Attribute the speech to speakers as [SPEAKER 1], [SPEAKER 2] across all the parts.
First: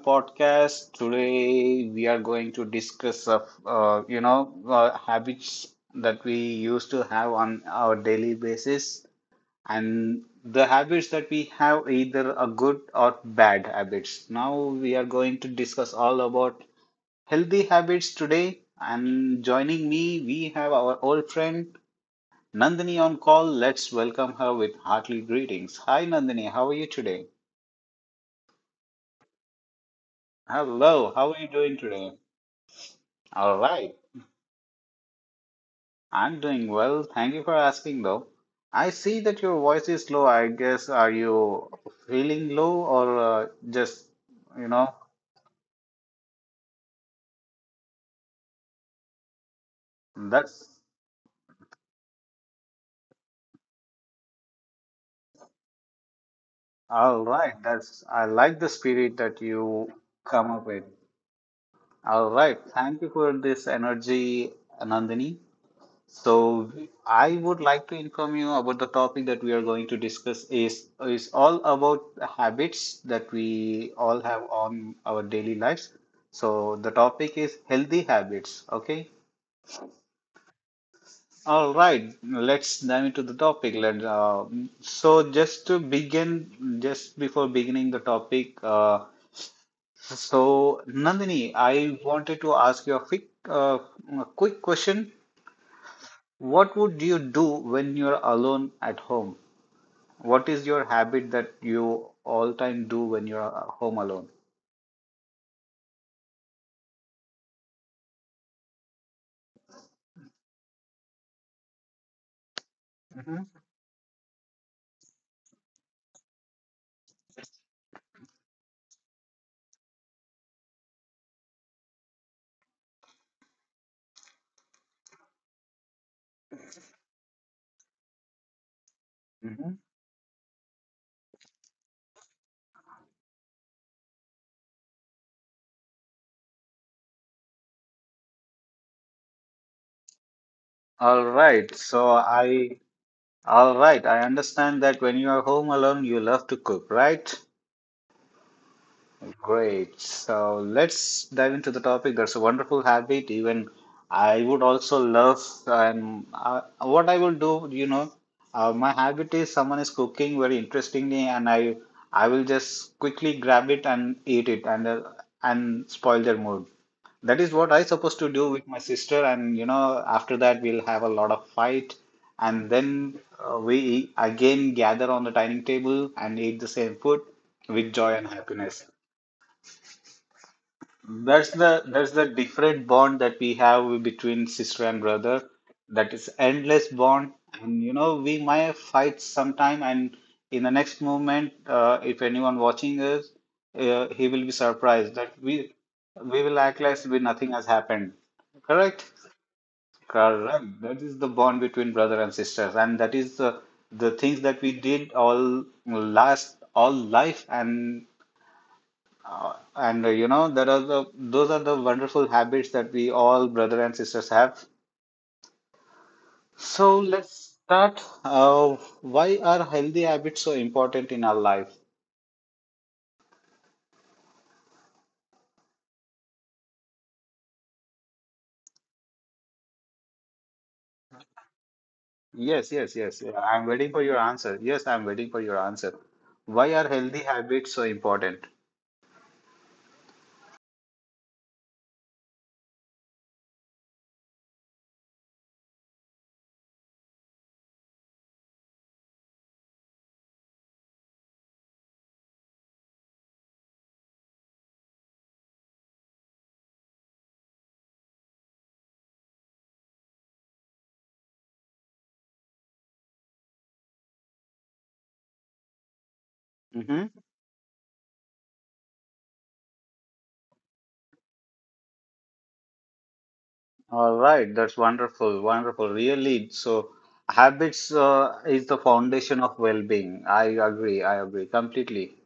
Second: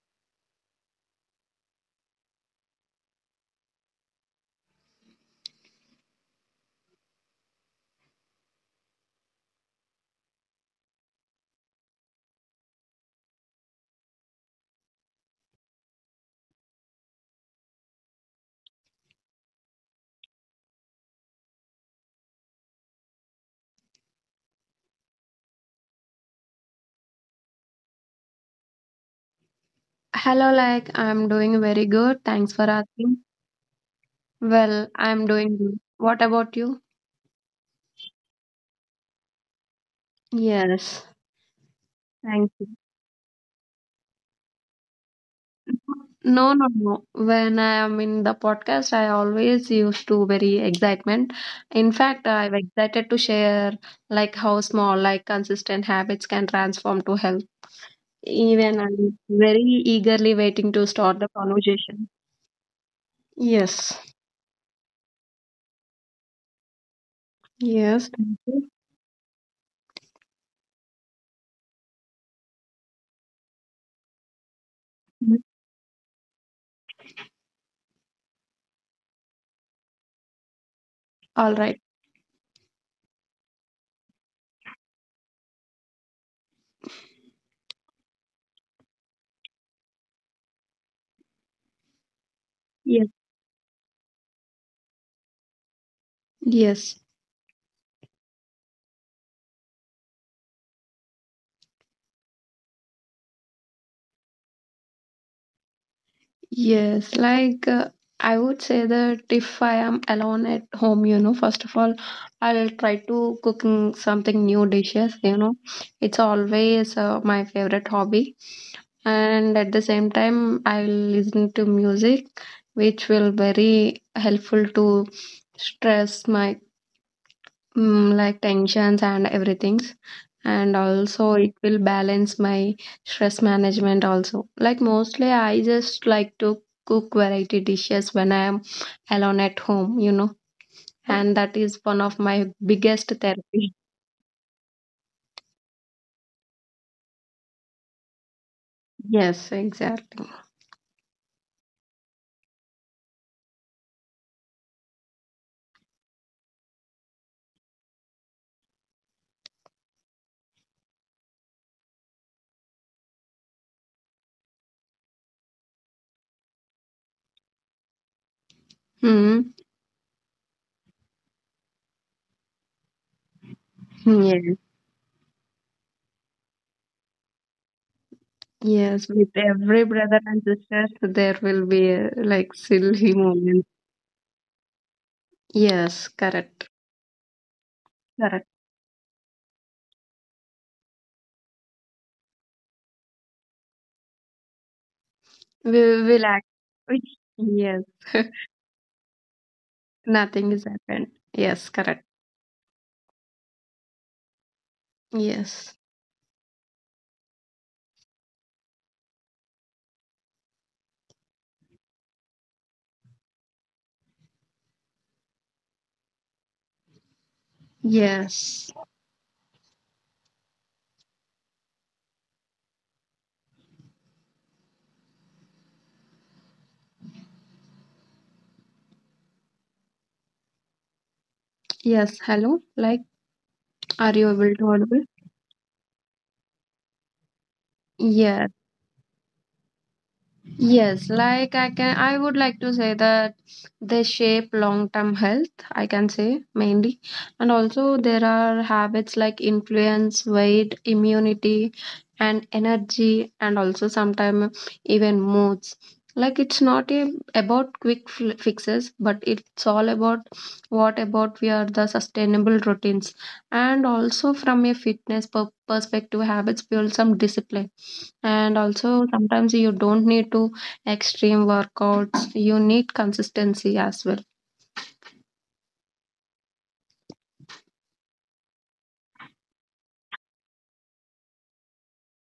[SPEAKER 1] podcast. Today we are going to discuss of habits that we used to have on our daily basis, and the habits that we have either a good or bad habits. Now we are going to discuss all about healthy habits today. And joining me, we have our old friend Nandini on call. Let's welcome her with hearty greetings. Hi, Nandini. How are you today?
[SPEAKER 2] Hello,
[SPEAKER 1] Hello,
[SPEAKER 2] I'm
[SPEAKER 1] how are you
[SPEAKER 2] doing
[SPEAKER 1] doing
[SPEAKER 2] very
[SPEAKER 1] today?
[SPEAKER 2] good. Thanks for asking.
[SPEAKER 1] All right,
[SPEAKER 2] Well, I'm doing good. What
[SPEAKER 1] I'm
[SPEAKER 2] about
[SPEAKER 1] doing
[SPEAKER 2] you?
[SPEAKER 1] well. Thank you for asking, though. I see that your voice is low. I guess
[SPEAKER 2] Yes,
[SPEAKER 1] are you
[SPEAKER 2] thank
[SPEAKER 1] feeling
[SPEAKER 2] you.
[SPEAKER 1] low or just, you know,
[SPEAKER 2] No, no, no. When I am in the podcast, I always used to very
[SPEAKER 1] that's
[SPEAKER 2] excitement. In fact, I'm excited to share like how small, like consistent habits can transform to
[SPEAKER 1] all
[SPEAKER 2] health.
[SPEAKER 1] right. That's I like the
[SPEAKER 2] Even I'm
[SPEAKER 1] spirit that
[SPEAKER 2] very
[SPEAKER 1] you
[SPEAKER 2] eagerly
[SPEAKER 1] come up
[SPEAKER 2] waiting to
[SPEAKER 1] with.
[SPEAKER 2] start the conversation.
[SPEAKER 1] All right, thank you for this
[SPEAKER 2] Yes.
[SPEAKER 1] energy, Nandini. So I would like to
[SPEAKER 2] Yes.
[SPEAKER 1] inform you
[SPEAKER 2] Thank
[SPEAKER 1] about the topic that we are going to discuss is all about the habits that we all have on our
[SPEAKER 2] you.
[SPEAKER 1] daily lives. So the topic is healthy habits. Okay.
[SPEAKER 2] All
[SPEAKER 1] All
[SPEAKER 2] right.
[SPEAKER 1] right. Let's dive into the topic. Let so just to begin, just before beginning the topic, so Nandini, I wanted to ask you a
[SPEAKER 2] Yes.
[SPEAKER 1] quick question. What
[SPEAKER 2] Yes.
[SPEAKER 1] would you do when you're alone at home? What is your habit that you all time do when you're home alone?
[SPEAKER 2] Yes, I would say that if I am alone at home, first of all, I'll try to
[SPEAKER 1] Mm-hmm.
[SPEAKER 2] cooking something new dishes, It's always my favorite hobby. And at the same time, I'll listen to music, which will very helpful to stress my like tensions and
[SPEAKER 1] Mm-hmm.
[SPEAKER 2] everything's, and also it will balance my stress management also. Like mostly I just like to cook variety dishes when I am alone at home,
[SPEAKER 1] All
[SPEAKER 2] and that
[SPEAKER 1] right.
[SPEAKER 2] is one
[SPEAKER 1] So
[SPEAKER 2] of my
[SPEAKER 1] I,
[SPEAKER 2] biggest therapy.
[SPEAKER 1] all right. I understand that when you are home alone, you love to cook, right?
[SPEAKER 2] Yes,
[SPEAKER 1] Great.
[SPEAKER 2] exactly.
[SPEAKER 1] So let's dive into the topic. That's a wonderful habit. Even I would also love, and what I will do, my habit is someone is cooking very interestingly, and I will just quickly grab it and eat it and spoil their mood. That is what I supposed to do with my sister,
[SPEAKER 2] Hmm.
[SPEAKER 1] and you know, after that we'll have a lot of fight, and then we
[SPEAKER 2] Yes.
[SPEAKER 1] again gather on the dining table and eat the same food with joy and happiness.
[SPEAKER 2] Yes, with every brother and sisters there
[SPEAKER 1] That's
[SPEAKER 2] will
[SPEAKER 1] the
[SPEAKER 2] be
[SPEAKER 1] that's the
[SPEAKER 2] like
[SPEAKER 1] different
[SPEAKER 2] silly
[SPEAKER 1] bond that we
[SPEAKER 2] moments.
[SPEAKER 1] have between sister and brother.
[SPEAKER 2] Yes,
[SPEAKER 1] That is
[SPEAKER 2] correct.
[SPEAKER 1] endless bond, and you know we
[SPEAKER 2] Correct,
[SPEAKER 1] might fight sometime, and in the next moment, if anyone watching us, he will be surprised that we
[SPEAKER 2] we will act.
[SPEAKER 1] we will act like we nothing has
[SPEAKER 2] Yes.
[SPEAKER 1] happened. Correct?
[SPEAKER 2] Nothing is
[SPEAKER 1] Correct. That
[SPEAKER 2] happened.
[SPEAKER 1] is the bond
[SPEAKER 2] Yes,
[SPEAKER 1] between
[SPEAKER 2] correct.
[SPEAKER 1] brother and sisters, and that is the things that we did
[SPEAKER 2] Yes.
[SPEAKER 1] all life, and there are the those are the wonderful habits that we all brother and sisters have. So let's start.
[SPEAKER 2] Yes.
[SPEAKER 1] Why are healthy habits so important in our life?
[SPEAKER 2] Yes. Hello.
[SPEAKER 1] Yes, yes,
[SPEAKER 2] Like,
[SPEAKER 1] yes. yeah, I'm waiting for
[SPEAKER 2] are
[SPEAKER 1] your
[SPEAKER 2] you able
[SPEAKER 1] answer.
[SPEAKER 2] to
[SPEAKER 1] Yes,
[SPEAKER 2] audible?
[SPEAKER 1] I'm waiting for your answer. Why are healthy habits so important?
[SPEAKER 2] Yes. Yes, like I would like to say that they shape long-term health, I can say mainly. And also there are habits like influence, weight, immunity, and energy, and also sometimes even moods. Like it's not a, about fixes, but it's all about what about we are the sustainable routines. And also from a perspective, habits build some
[SPEAKER 1] Mm-hmm.
[SPEAKER 2] discipline and also sometimes you don't need to extreme workouts. You need consistency as
[SPEAKER 1] All
[SPEAKER 2] well.
[SPEAKER 1] right, that's wonderful, wonderful. Really, so habits is the foundation of well-being. I agree completely.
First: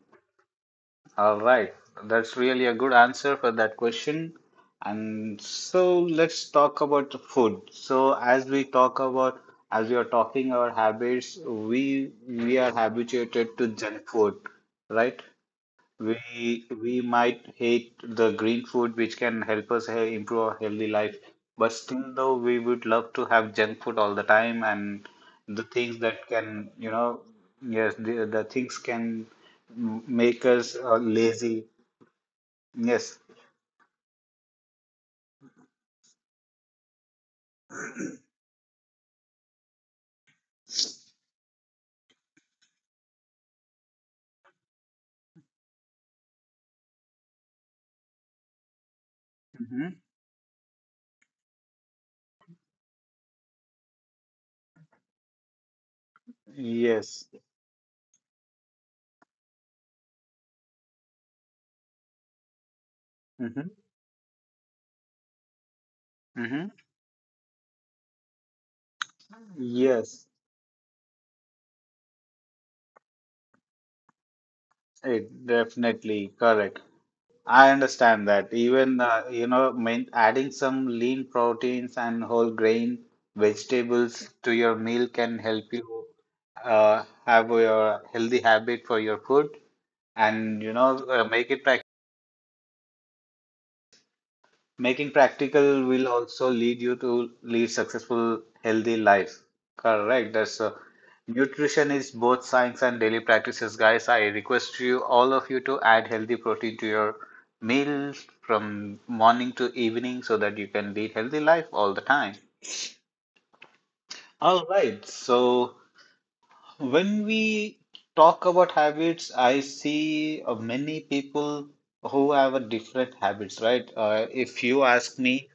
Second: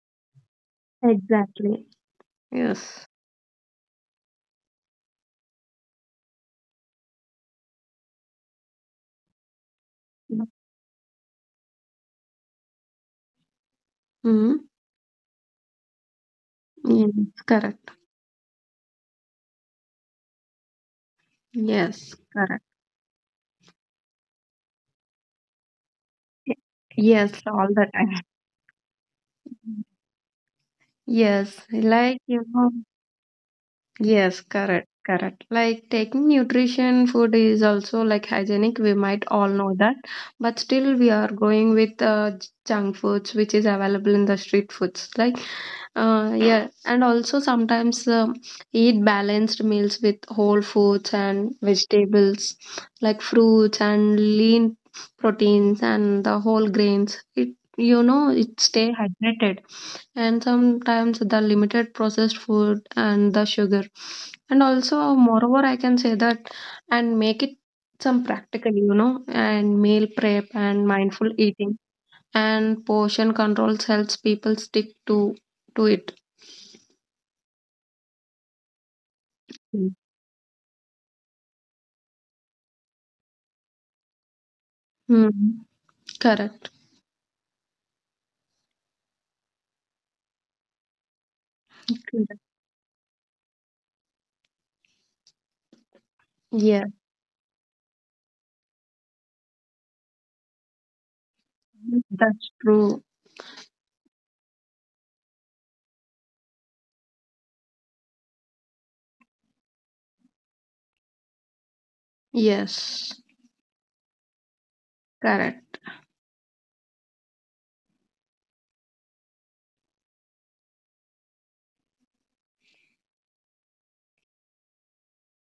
[SPEAKER 1] All right,
[SPEAKER 2] Exactly.
[SPEAKER 1] that's really a good
[SPEAKER 2] Yes.
[SPEAKER 1] answer for that question. And so let's talk about the food. As we are
[SPEAKER 2] Yeah.
[SPEAKER 1] talking our habits, we are habituated to junk food,
[SPEAKER 2] Hmm.
[SPEAKER 1] right? We
[SPEAKER 2] Yes,
[SPEAKER 1] might
[SPEAKER 2] correct.
[SPEAKER 1] hate the green food which can help us improve our healthy life, but still
[SPEAKER 2] Yes,
[SPEAKER 1] though we
[SPEAKER 2] correct.
[SPEAKER 1] would love to have junk food all the time and the things that can, you know,
[SPEAKER 2] Yes, all the
[SPEAKER 1] yes,
[SPEAKER 2] time.
[SPEAKER 1] the things can make us lazy.
[SPEAKER 2] Yes, like.
[SPEAKER 1] Yes.
[SPEAKER 2] Yes, correct, correct. Like taking nutrition food is also like hygienic. We might all know that, but still we are going with junk foods, which is available in the street foods. Like yeah, and also sometimes eat balanced
[SPEAKER 1] hmm
[SPEAKER 2] meals with whole foods and vegetables, like fruits and lean proteins and the whole grains.
[SPEAKER 1] Yes.
[SPEAKER 2] It, it stay hydrated. And sometimes the limited processed food and the
[SPEAKER 1] hmm
[SPEAKER 2] sugar. And also, moreover, I can say that
[SPEAKER 1] hmm
[SPEAKER 2] and make it some practical, and meal
[SPEAKER 1] Yes.
[SPEAKER 2] prep and mindful eating and portion controls helps people stick
[SPEAKER 1] It
[SPEAKER 2] to it.
[SPEAKER 1] definitely correct. I understand that. Even,
[SPEAKER 2] Mm.
[SPEAKER 1] adding some lean proteins and whole grain vegetables to your meal can
[SPEAKER 2] Hmm.
[SPEAKER 1] help you
[SPEAKER 2] Correct.
[SPEAKER 1] have your healthy habit for your food and, make it
[SPEAKER 2] Correct.
[SPEAKER 1] making practical will also lead
[SPEAKER 2] Yeah.
[SPEAKER 1] you to lead successful, healthy life. Correct. That's Nutrition is both
[SPEAKER 2] That's
[SPEAKER 1] science and
[SPEAKER 2] true.
[SPEAKER 1] daily practices, guys. I request you, all of you, to add healthy protein to your meals from morning to evening so that you can lead healthy life all the time.
[SPEAKER 2] Yes.
[SPEAKER 1] All right. So
[SPEAKER 2] Correct.
[SPEAKER 1] when we talk about habits, I see many people who have a different habits, right? Uh, if you ask me,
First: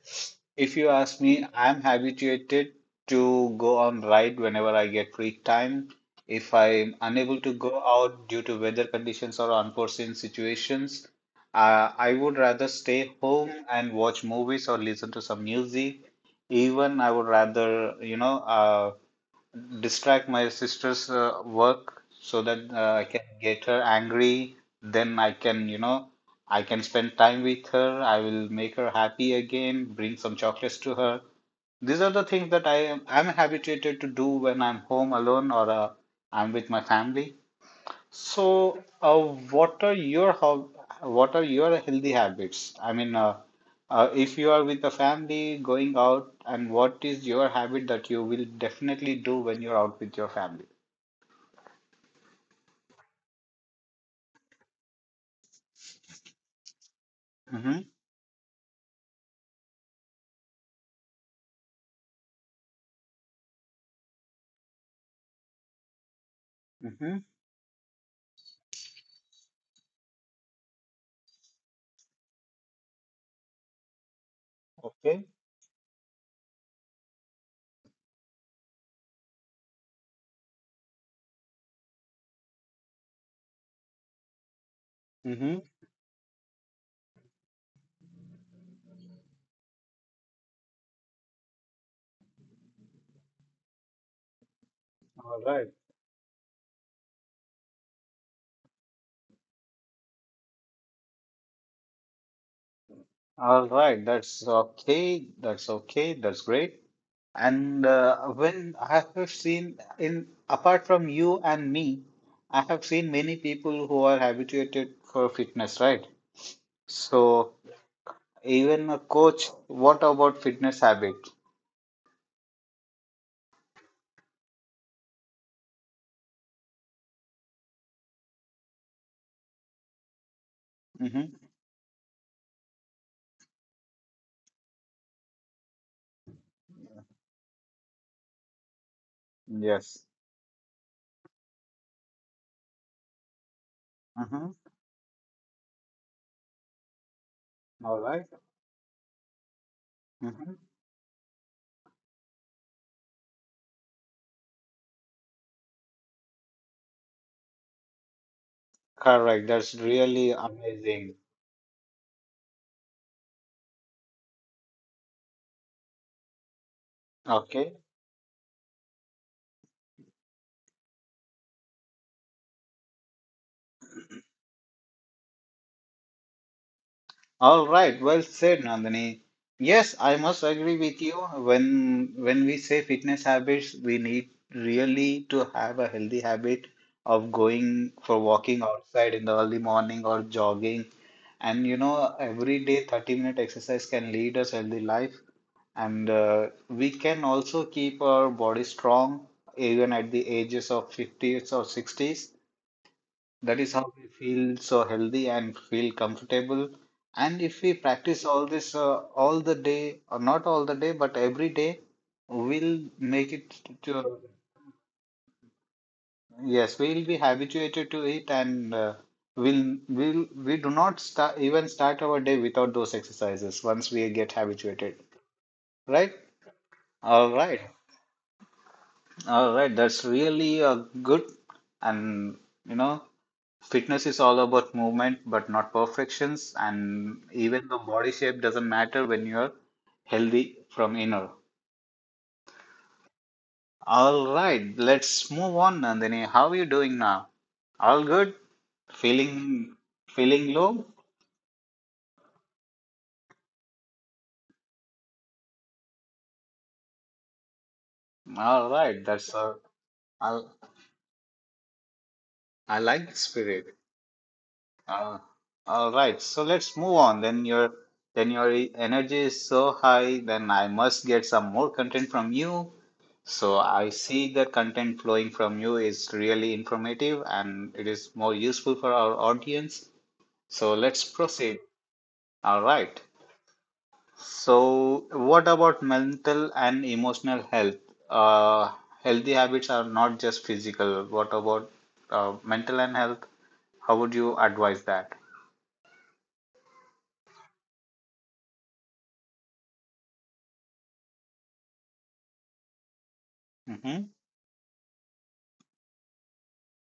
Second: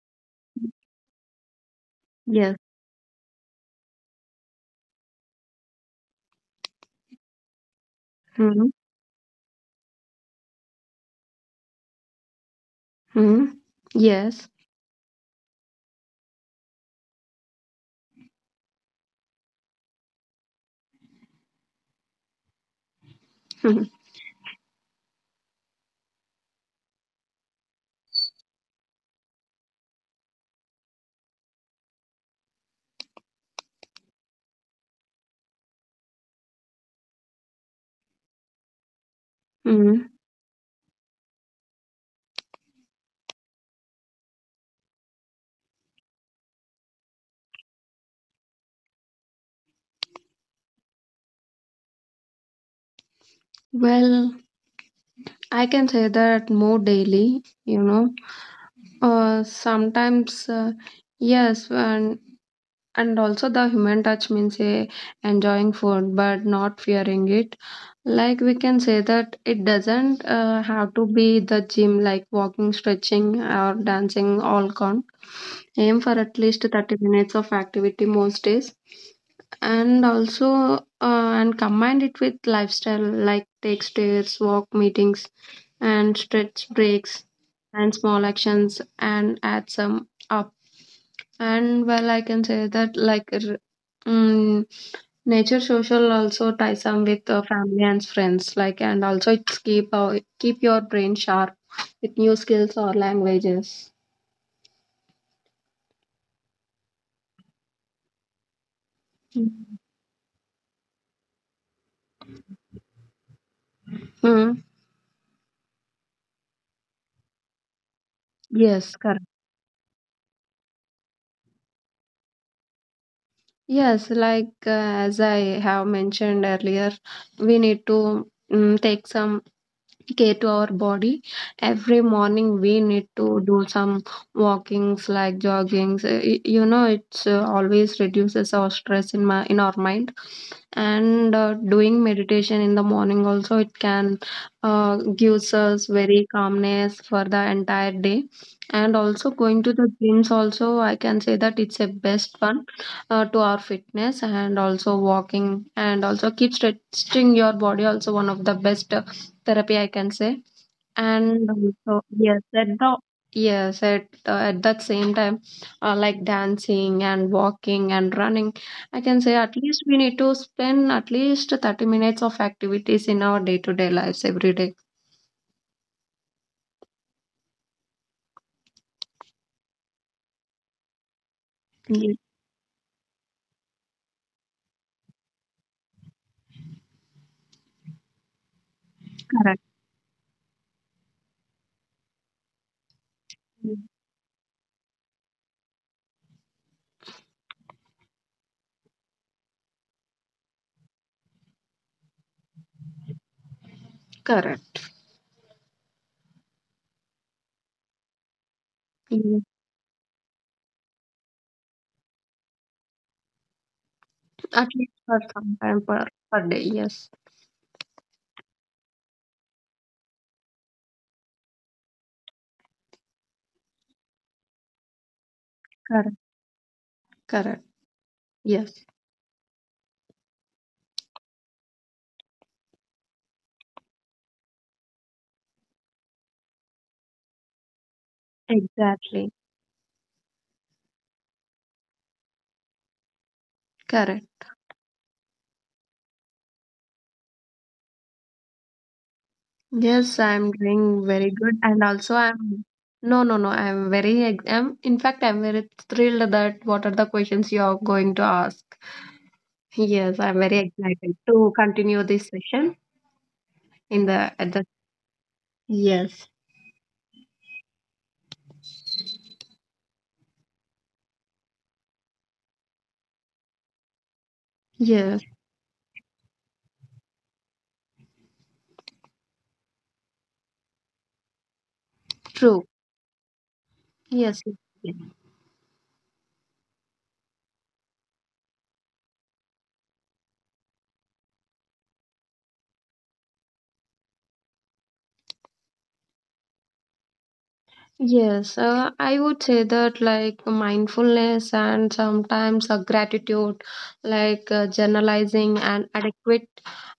[SPEAKER 1] if you ask me, I'm
[SPEAKER 2] Yes.
[SPEAKER 1] habituated to go on ride whenever I get free time. If I'm unable to go out due to
[SPEAKER 2] Hmm.
[SPEAKER 1] weather conditions or unforeseen situations, I would rather stay
[SPEAKER 2] Hmm.
[SPEAKER 1] home and watch
[SPEAKER 2] Yes.
[SPEAKER 1] movies or listen to some music. Even I would rather, distract my sister's work so that I can get her angry. Then I can, you know, I can spend time with her. I will make her happy again, bring some chocolates to her. These are the things that I'm habituated to do when I'm home alone or I'm with my family. So, uh, what are
[SPEAKER 2] Hmm.
[SPEAKER 1] your hob what are your healthy habits? I mean, if you are with the family going out, and what is your habit that you will definitely do when you're out with your family?
[SPEAKER 2] Well, I can say that more daily.
[SPEAKER 1] Mm-hmm.
[SPEAKER 2] Sometimes. Yes. And also the human touch means a enjoying food but not
[SPEAKER 1] Mm-hmm.
[SPEAKER 2] fearing it. Like we can say that it doesn't have to be the gym like walking, stretching or dancing all count.
[SPEAKER 1] Okay.
[SPEAKER 2] Aim for at least 30 minutes of activity most days. And also and combine it with lifestyle like take stairs, walk meetings
[SPEAKER 1] Mm-hmm.
[SPEAKER 2] and stretch breaks and small actions and add some up. And well, I can say that mm,
[SPEAKER 1] All
[SPEAKER 2] nature
[SPEAKER 1] right.
[SPEAKER 2] social also ties some with family and friends. Like and also it's keep your brain sharp with new skills or
[SPEAKER 1] All
[SPEAKER 2] languages.
[SPEAKER 1] right. That's okay. That's okay. That's great. And when I have
[SPEAKER 2] Mm.
[SPEAKER 1] seen in apart from you and me, I have seen many people who are
[SPEAKER 2] Mm.
[SPEAKER 1] habituated for fitness, right? So. Even
[SPEAKER 2] Yes,
[SPEAKER 1] a
[SPEAKER 2] correct.
[SPEAKER 1] coach, what about fitness habit?
[SPEAKER 2] Yes, as I have mentioned earlier, we need to take some care to our body.
[SPEAKER 1] Mm-hmm.
[SPEAKER 2] Every morning we need to do some walkings like joggings. You know it's always reduces our stress in my in our
[SPEAKER 1] Yes.
[SPEAKER 2] mind. And doing meditation in the morning also it can
[SPEAKER 1] Mm-hmm.
[SPEAKER 2] uh, gives us very calmness for the entire
[SPEAKER 1] All
[SPEAKER 2] day.
[SPEAKER 1] right.
[SPEAKER 2] And also going to the gyms
[SPEAKER 1] Mm-hmm.
[SPEAKER 2] also I can say that it's a best one to our fitness, and also walking and also keep stretching your body also one of the best
[SPEAKER 1] Correct. That's
[SPEAKER 2] therapy I can
[SPEAKER 1] really
[SPEAKER 2] say.
[SPEAKER 1] amazing.
[SPEAKER 2] And so yes, at the yes, at that same time, like dancing and
[SPEAKER 1] Okay.
[SPEAKER 2] walking and running, I can say at least we need to spend at least 30 minutes of activities in our day-to-day lives every day.
[SPEAKER 1] All right. Well said, Nandini. Yes, I must agree with you. When
[SPEAKER 2] Yes,
[SPEAKER 1] when we say fitness habits, we need really to have a healthy habit of going for walking outside in the early
[SPEAKER 2] correct.
[SPEAKER 1] morning or jogging. And you know, every day 30-minute
[SPEAKER 2] Yes,
[SPEAKER 1] exercise can lead us healthy life. And we can also keep our body strong even at the ages of 50s or 60s. That is how we feel
[SPEAKER 2] correct.
[SPEAKER 1] so healthy and feel comfortable. And if we practice all this
[SPEAKER 2] Yes,
[SPEAKER 1] all the day, or not all the day, but every day, we'll make it to,
[SPEAKER 2] at least for per day.
[SPEAKER 1] yes, we'll
[SPEAKER 2] Yes,
[SPEAKER 1] be habituated to it and we do not start our day without those exercises once we get habituated,
[SPEAKER 2] correct,
[SPEAKER 1] right? All
[SPEAKER 2] correct.
[SPEAKER 1] right.
[SPEAKER 2] Yes,
[SPEAKER 1] All right, that's really a good and you know, fitness is all about movement but not perfections and even the body shape doesn't matter when
[SPEAKER 2] exactly,
[SPEAKER 1] you're healthy from inner. All
[SPEAKER 2] correct.
[SPEAKER 1] right, let's move on, Nandini. How are you doing now? All good? Feeling
[SPEAKER 2] Yes, I'm
[SPEAKER 1] feeling low?
[SPEAKER 2] doing very good, and also I'm no, no, no. I'm very, I'm in fact, I'm very thrilled that what are the questions you are going to ask.
[SPEAKER 1] All right, that's a
[SPEAKER 2] Yes, I'm
[SPEAKER 1] I
[SPEAKER 2] very excited to continue this session
[SPEAKER 1] I like the spirit.
[SPEAKER 2] in the at the
[SPEAKER 1] Uh, all right,
[SPEAKER 2] yes,
[SPEAKER 1] so let's move on. Then your energy is so high, then I must get some more content from you. So I see the content
[SPEAKER 2] yes,
[SPEAKER 1] flowing from you is really informative and it is more useful for our audience. So let's proceed. All
[SPEAKER 2] true,
[SPEAKER 1] right.
[SPEAKER 2] yes, yes.
[SPEAKER 1] So
[SPEAKER 2] Yes.
[SPEAKER 1] what about mental and emotional health? Uh, Healthy habits are not just physical. What about mental and health? How would you advise that?
[SPEAKER 2] Yes, I would say that like mindfulness and sometimes a gratitude,
[SPEAKER 1] Mm-hmm.
[SPEAKER 2] like journalizing and adequate,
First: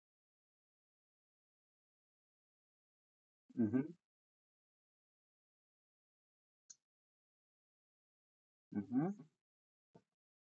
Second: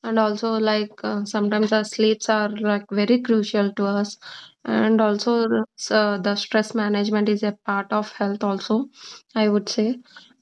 [SPEAKER 2] and also like sometimes our sleeps are like very crucial to
[SPEAKER 1] Mm-hmm.
[SPEAKER 2] us, and also so the stress management is a part of health also,
[SPEAKER 1] Mhm,
[SPEAKER 2] I would say.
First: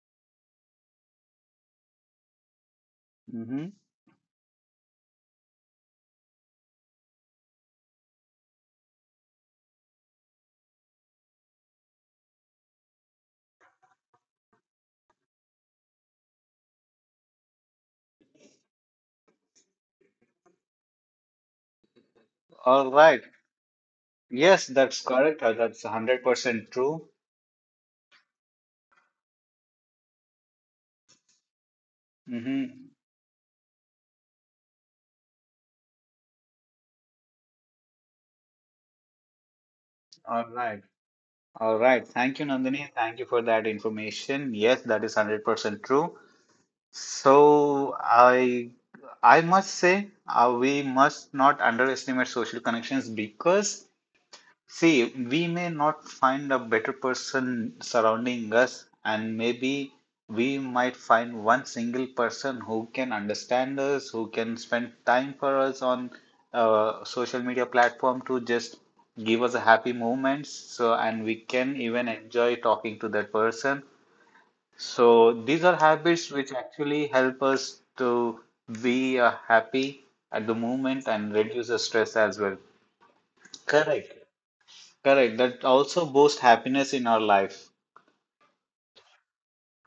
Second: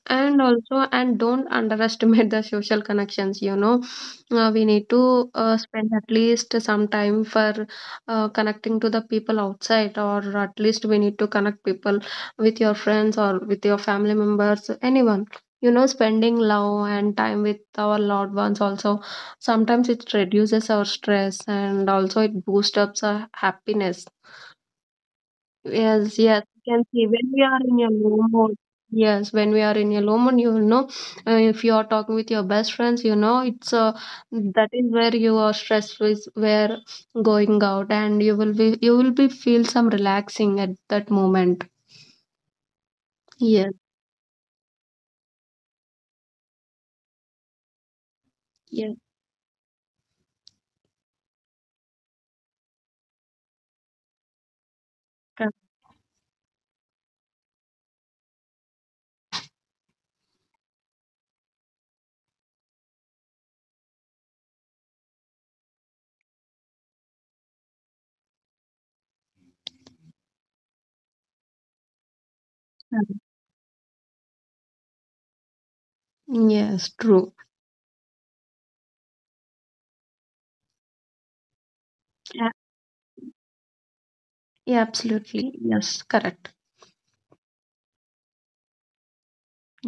[SPEAKER 2] And also and don't underestimate the social connections,
[SPEAKER 1] mhm.
[SPEAKER 2] we need to spend at least some time for connecting to the people outside, or at least we need to connect people with your friends or with your family members, anyone. You know, spending love and time with our loved ones also sometimes it reduces our stress and also it boosts
[SPEAKER 1] All
[SPEAKER 2] up
[SPEAKER 1] right.
[SPEAKER 2] our happiness.
[SPEAKER 1] Yes, that's correct. That's
[SPEAKER 2] Yes, yes,
[SPEAKER 1] 100%
[SPEAKER 2] you can see
[SPEAKER 1] true.
[SPEAKER 2] when we are in your low mode. Yes, when we are in your low mode, you will know if you are talking with your best
[SPEAKER 1] Hmm
[SPEAKER 2] friends, you know it's that is where you are stressed, is where going out, and you will be feel some
[SPEAKER 1] All
[SPEAKER 2] relaxing at
[SPEAKER 1] right.
[SPEAKER 2] that moment.
[SPEAKER 1] All right. Thank you, Nandini. Thank you for that
[SPEAKER 2] Yes,
[SPEAKER 1] information. Yes, that is 100% true. So I
[SPEAKER 2] yes,
[SPEAKER 1] I must say, we must not underestimate social connections because see, we
[SPEAKER 2] correct.
[SPEAKER 1] may not find a better person surrounding us, and maybe we might find one single person who can understand us, who can spend time for us on social media platform to just give us a happy moments. So, and we can even enjoy talking to that person. So, these are habits which
[SPEAKER 2] Yes,
[SPEAKER 1] actually
[SPEAKER 2] true.
[SPEAKER 1] help us to be happy at the moment and reduce the stress as
[SPEAKER 2] Yeah,
[SPEAKER 1] well. Correct.
[SPEAKER 2] yeah,
[SPEAKER 1] Correct.
[SPEAKER 2] absolutely.
[SPEAKER 1] That
[SPEAKER 2] Yes,
[SPEAKER 1] also boosts
[SPEAKER 2] correct.
[SPEAKER 1] happiness in our life.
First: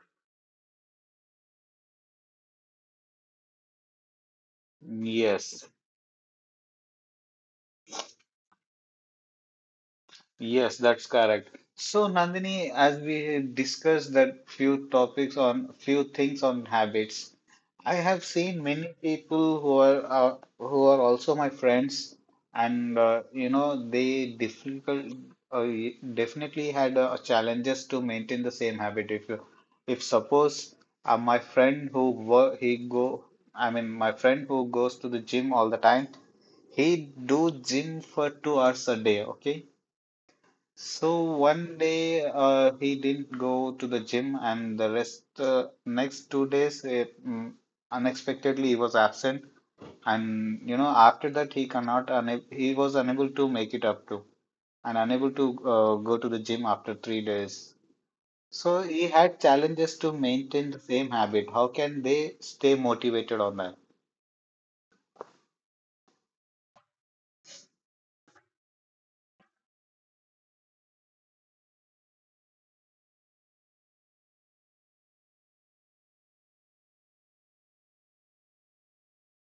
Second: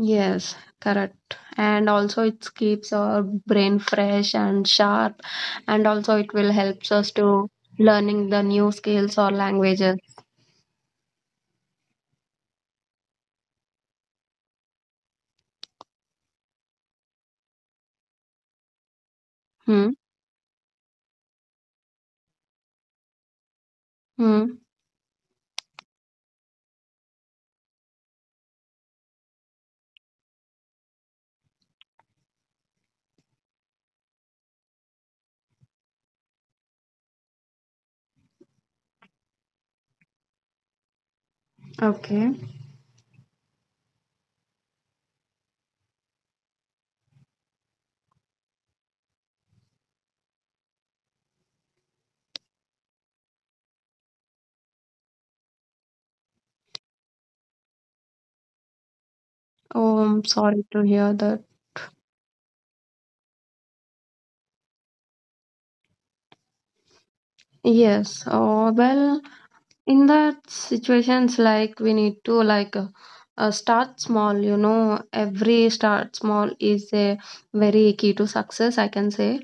[SPEAKER 2] Yes, correct. And also it keeps our brain fresh and sharp,
[SPEAKER 1] Yes.
[SPEAKER 2] and also it will helps us to learning the new skills or languages.
[SPEAKER 1] Yes, that's correct. So, Nandini, as we discussed that few topics on few things on habits, I have seen many people
[SPEAKER 2] Hmm.
[SPEAKER 1] who are also my friends, and you know they
[SPEAKER 2] Hmm.
[SPEAKER 1] difficult uh, definitely had challenges to maintain the same habit. If you, if suppose my friend who work he go, I mean my friend who goes to the gym all the time. He do gym for 2 hours a day, okay? So one day
[SPEAKER 2] Okay.
[SPEAKER 1] he didn't go to the gym, and the rest next 2 days unexpectedly he was absent, and you know after that he cannot una he was unable to make it up to and unable to go to the gym after 3 days. So he had challenges
[SPEAKER 2] Oh,
[SPEAKER 1] to
[SPEAKER 2] I'm sorry
[SPEAKER 1] maintain the
[SPEAKER 2] to
[SPEAKER 1] same
[SPEAKER 2] hear that.
[SPEAKER 1] habit. How can they stay motivated on that?
[SPEAKER 2] Yes. Oh, well, in that situations like we need to start small. You know, every start small is a very key to success, I can say.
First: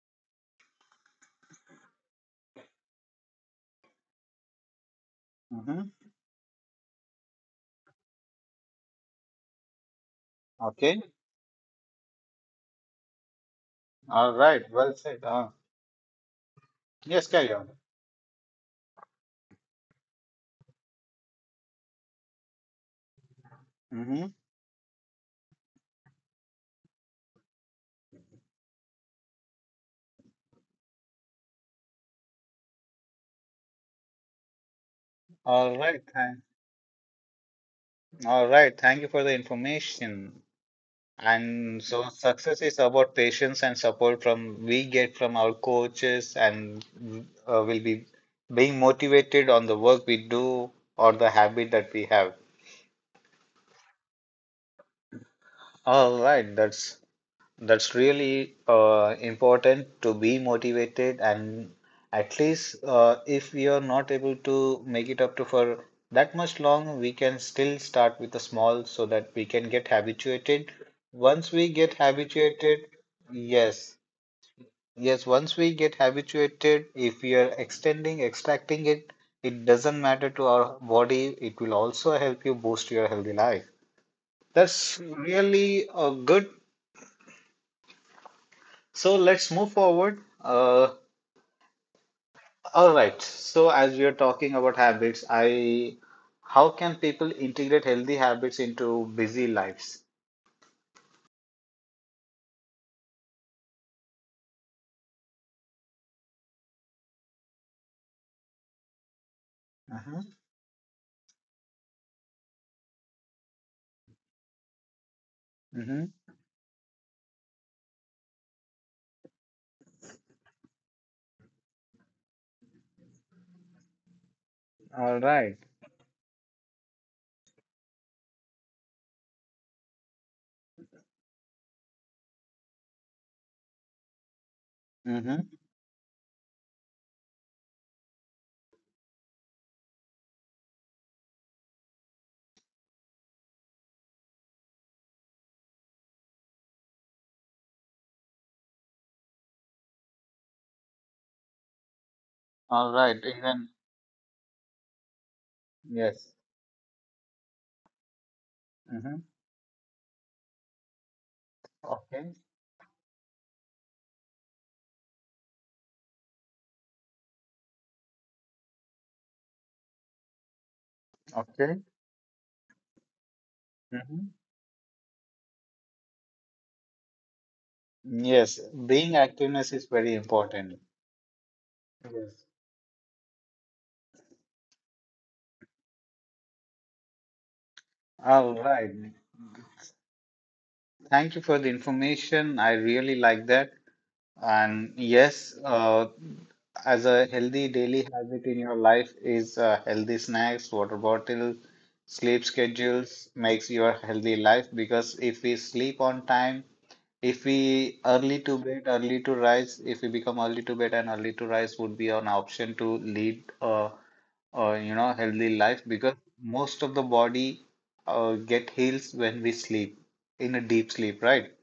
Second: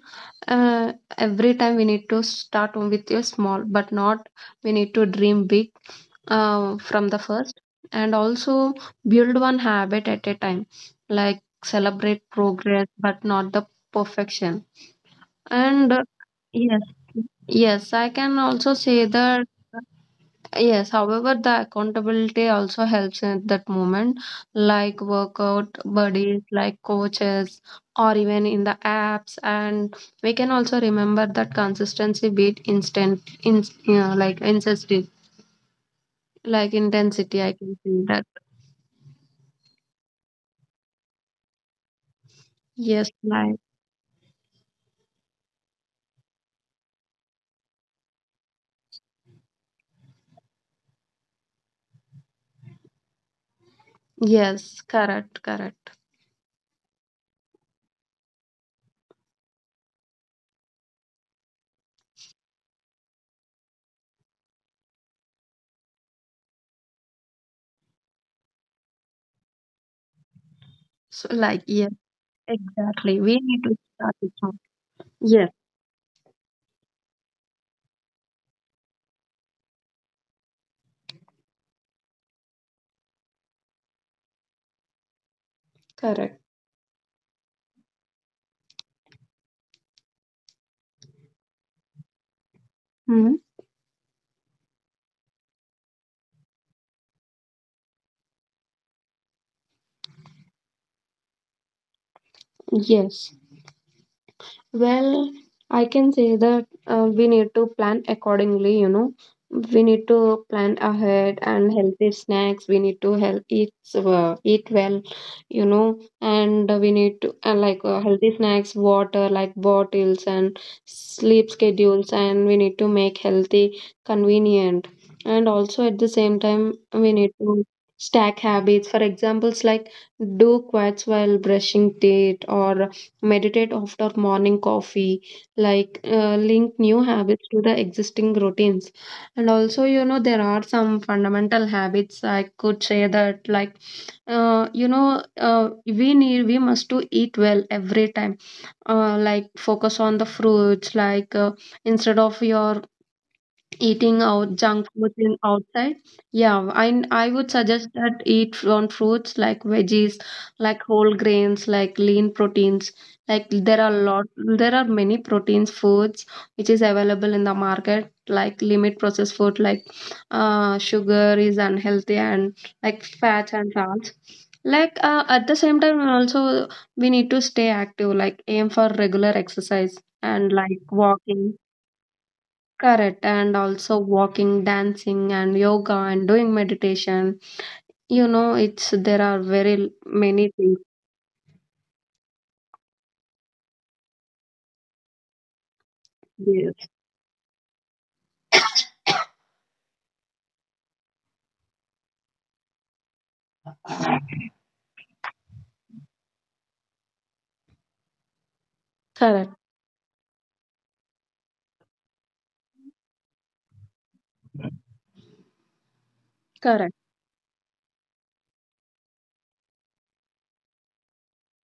[SPEAKER 2] Uh, every time we need to start with a small, but not we need to dream big
[SPEAKER 1] Mm-hmm.
[SPEAKER 2] from the first. And also build one habit at a time,
[SPEAKER 1] Okay.
[SPEAKER 2] like celebrate progress but not the
[SPEAKER 1] All
[SPEAKER 2] perfection.
[SPEAKER 1] right. Well said.
[SPEAKER 2] And yes,
[SPEAKER 1] Yes, carry on.
[SPEAKER 2] yes, I can also say that yes, however, the accountability also helps at that moment,
[SPEAKER 1] Mm-hmm.
[SPEAKER 2] like workout buddies, like coaches, or even in the apps. And we can also remember that consistency beat instant, in, like intensity,
[SPEAKER 1] All right, thank,
[SPEAKER 2] like intensity. I can see that.
[SPEAKER 1] all right. Thank you for the information. And so success is
[SPEAKER 2] Yes,
[SPEAKER 1] about
[SPEAKER 2] like
[SPEAKER 1] patience and support from we get from our coaches, and will be being motivated on the work we do or the habit that we have.
[SPEAKER 2] yes, correct, correct.
[SPEAKER 1] All right, that's really important to be motivated, and at least if we are not able to make it up to for that much long, we can still start with a small so that we can get habituated.
[SPEAKER 2] So,
[SPEAKER 1] Once
[SPEAKER 2] like
[SPEAKER 1] we
[SPEAKER 2] yes,
[SPEAKER 1] get habituated,
[SPEAKER 2] exactly. We need to
[SPEAKER 1] yes,
[SPEAKER 2] start it from-
[SPEAKER 1] yes,
[SPEAKER 2] yes,
[SPEAKER 1] once we get habituated, if we are extending, extracting it, it doesn't matter to our body, it will also help you boost your healthy life. That's really a
[SPEAKER 2] correct.
[SPEAKER 1] good. So let's move forward. All right.
[SPEAKER 2] Hmm.
[SPEAKER 1] So as we are talking about habits, I how can people integrate healthy habits into busy lives?
[SPEAKER 2] Yes. Well, I can say that we need to plan accordingly, you know. We need
[SPEAKER 1] Uh-huh.
[SPEAKER 2] to plan ahead and healthy snacks. We need to help eat well, you know,
[SPEAKER 1] Mm-hmm.
[SPEAKER 2] and we need to healthy snacks, water like bottles, and sleep schedules, and we need to make healthy convenient.
[SPEAKER 1] All
[SPEAKER 2] And
[SPEAKER 1] right.
[SPEAKER 2] also at the same time, we need to stack habits. For examples like do quads while brushing teeth, or meditate after morning coffee,
[SPEAKER 1] Mm-hmm.
[SPEAKER 2] link new habits to the existing routines. And also you know there are some fundamental habits I could say that like we need we must to eat well every time, like focus on the fruits like instead of your
[SPEAKER 1] All right. Even
[SPEAKER 2] eating out junk food in outside.
[SPEAKER 1] yes.
[SPEAKER 2] Yeah, I would suggest that eat from
[SPEAKER 1] Mm-hmm.
[SPEAKER 2] fruits, like veggies, like whole grains, like lean
[SPEAKER 1] Okay.
[SPEAKER 2] proteins. Like there are lot there are many proteins foods which is available in the market, like limit processed food like sugar is
[SPEAKER 1] Okay.
[SPEAKER 2] unhealthy, and like fats and salts,
[SPEAKER 1] Mm-hmm.
[SPEAKER 2] like at the same time also we need to stay active, like
[SPEAKER 1] Yes.
[SPEAKER 2] aim for
[SPEAKER 1] Being
[SPEAKER 2] regular
[SPEAKER 1] activeness is
[SPEAKER 2] exercise
[SPEAKER 1] very
[SPEAKER 2] and like
[SPEAKER 1] important.
[SPEAKER 2] walking.
[SPEAKER 1] Yes.
[SPEAKER 2] Correct. And also walking, dancing, and yoga, and doing meditation. You know,
[SPEAKER 1] All
[SPEAKER 2] it's
[SPEAKER 1] right.
[SPEAKER 2] there are very many things.
[SPEAKER 1] Thank you for the information. I really like that. And yes,
[SPEAKER 2] Yes.
[SPEAKER 1] as a healthy daily habit in your life is healthy snacks, water bottle, sleep schedules makes your healthy life because if we sleep on time, if we early to bed, early to
[SPEAKER 2] Correct.
[SPEAKER 1] rise, if we become early to bed and early to rise would be an option to lead a healthy life because most
[SPEAKER 2] Correct.
[SPEAKER 1] of the body get heals when we sleep in a deep sleep, right?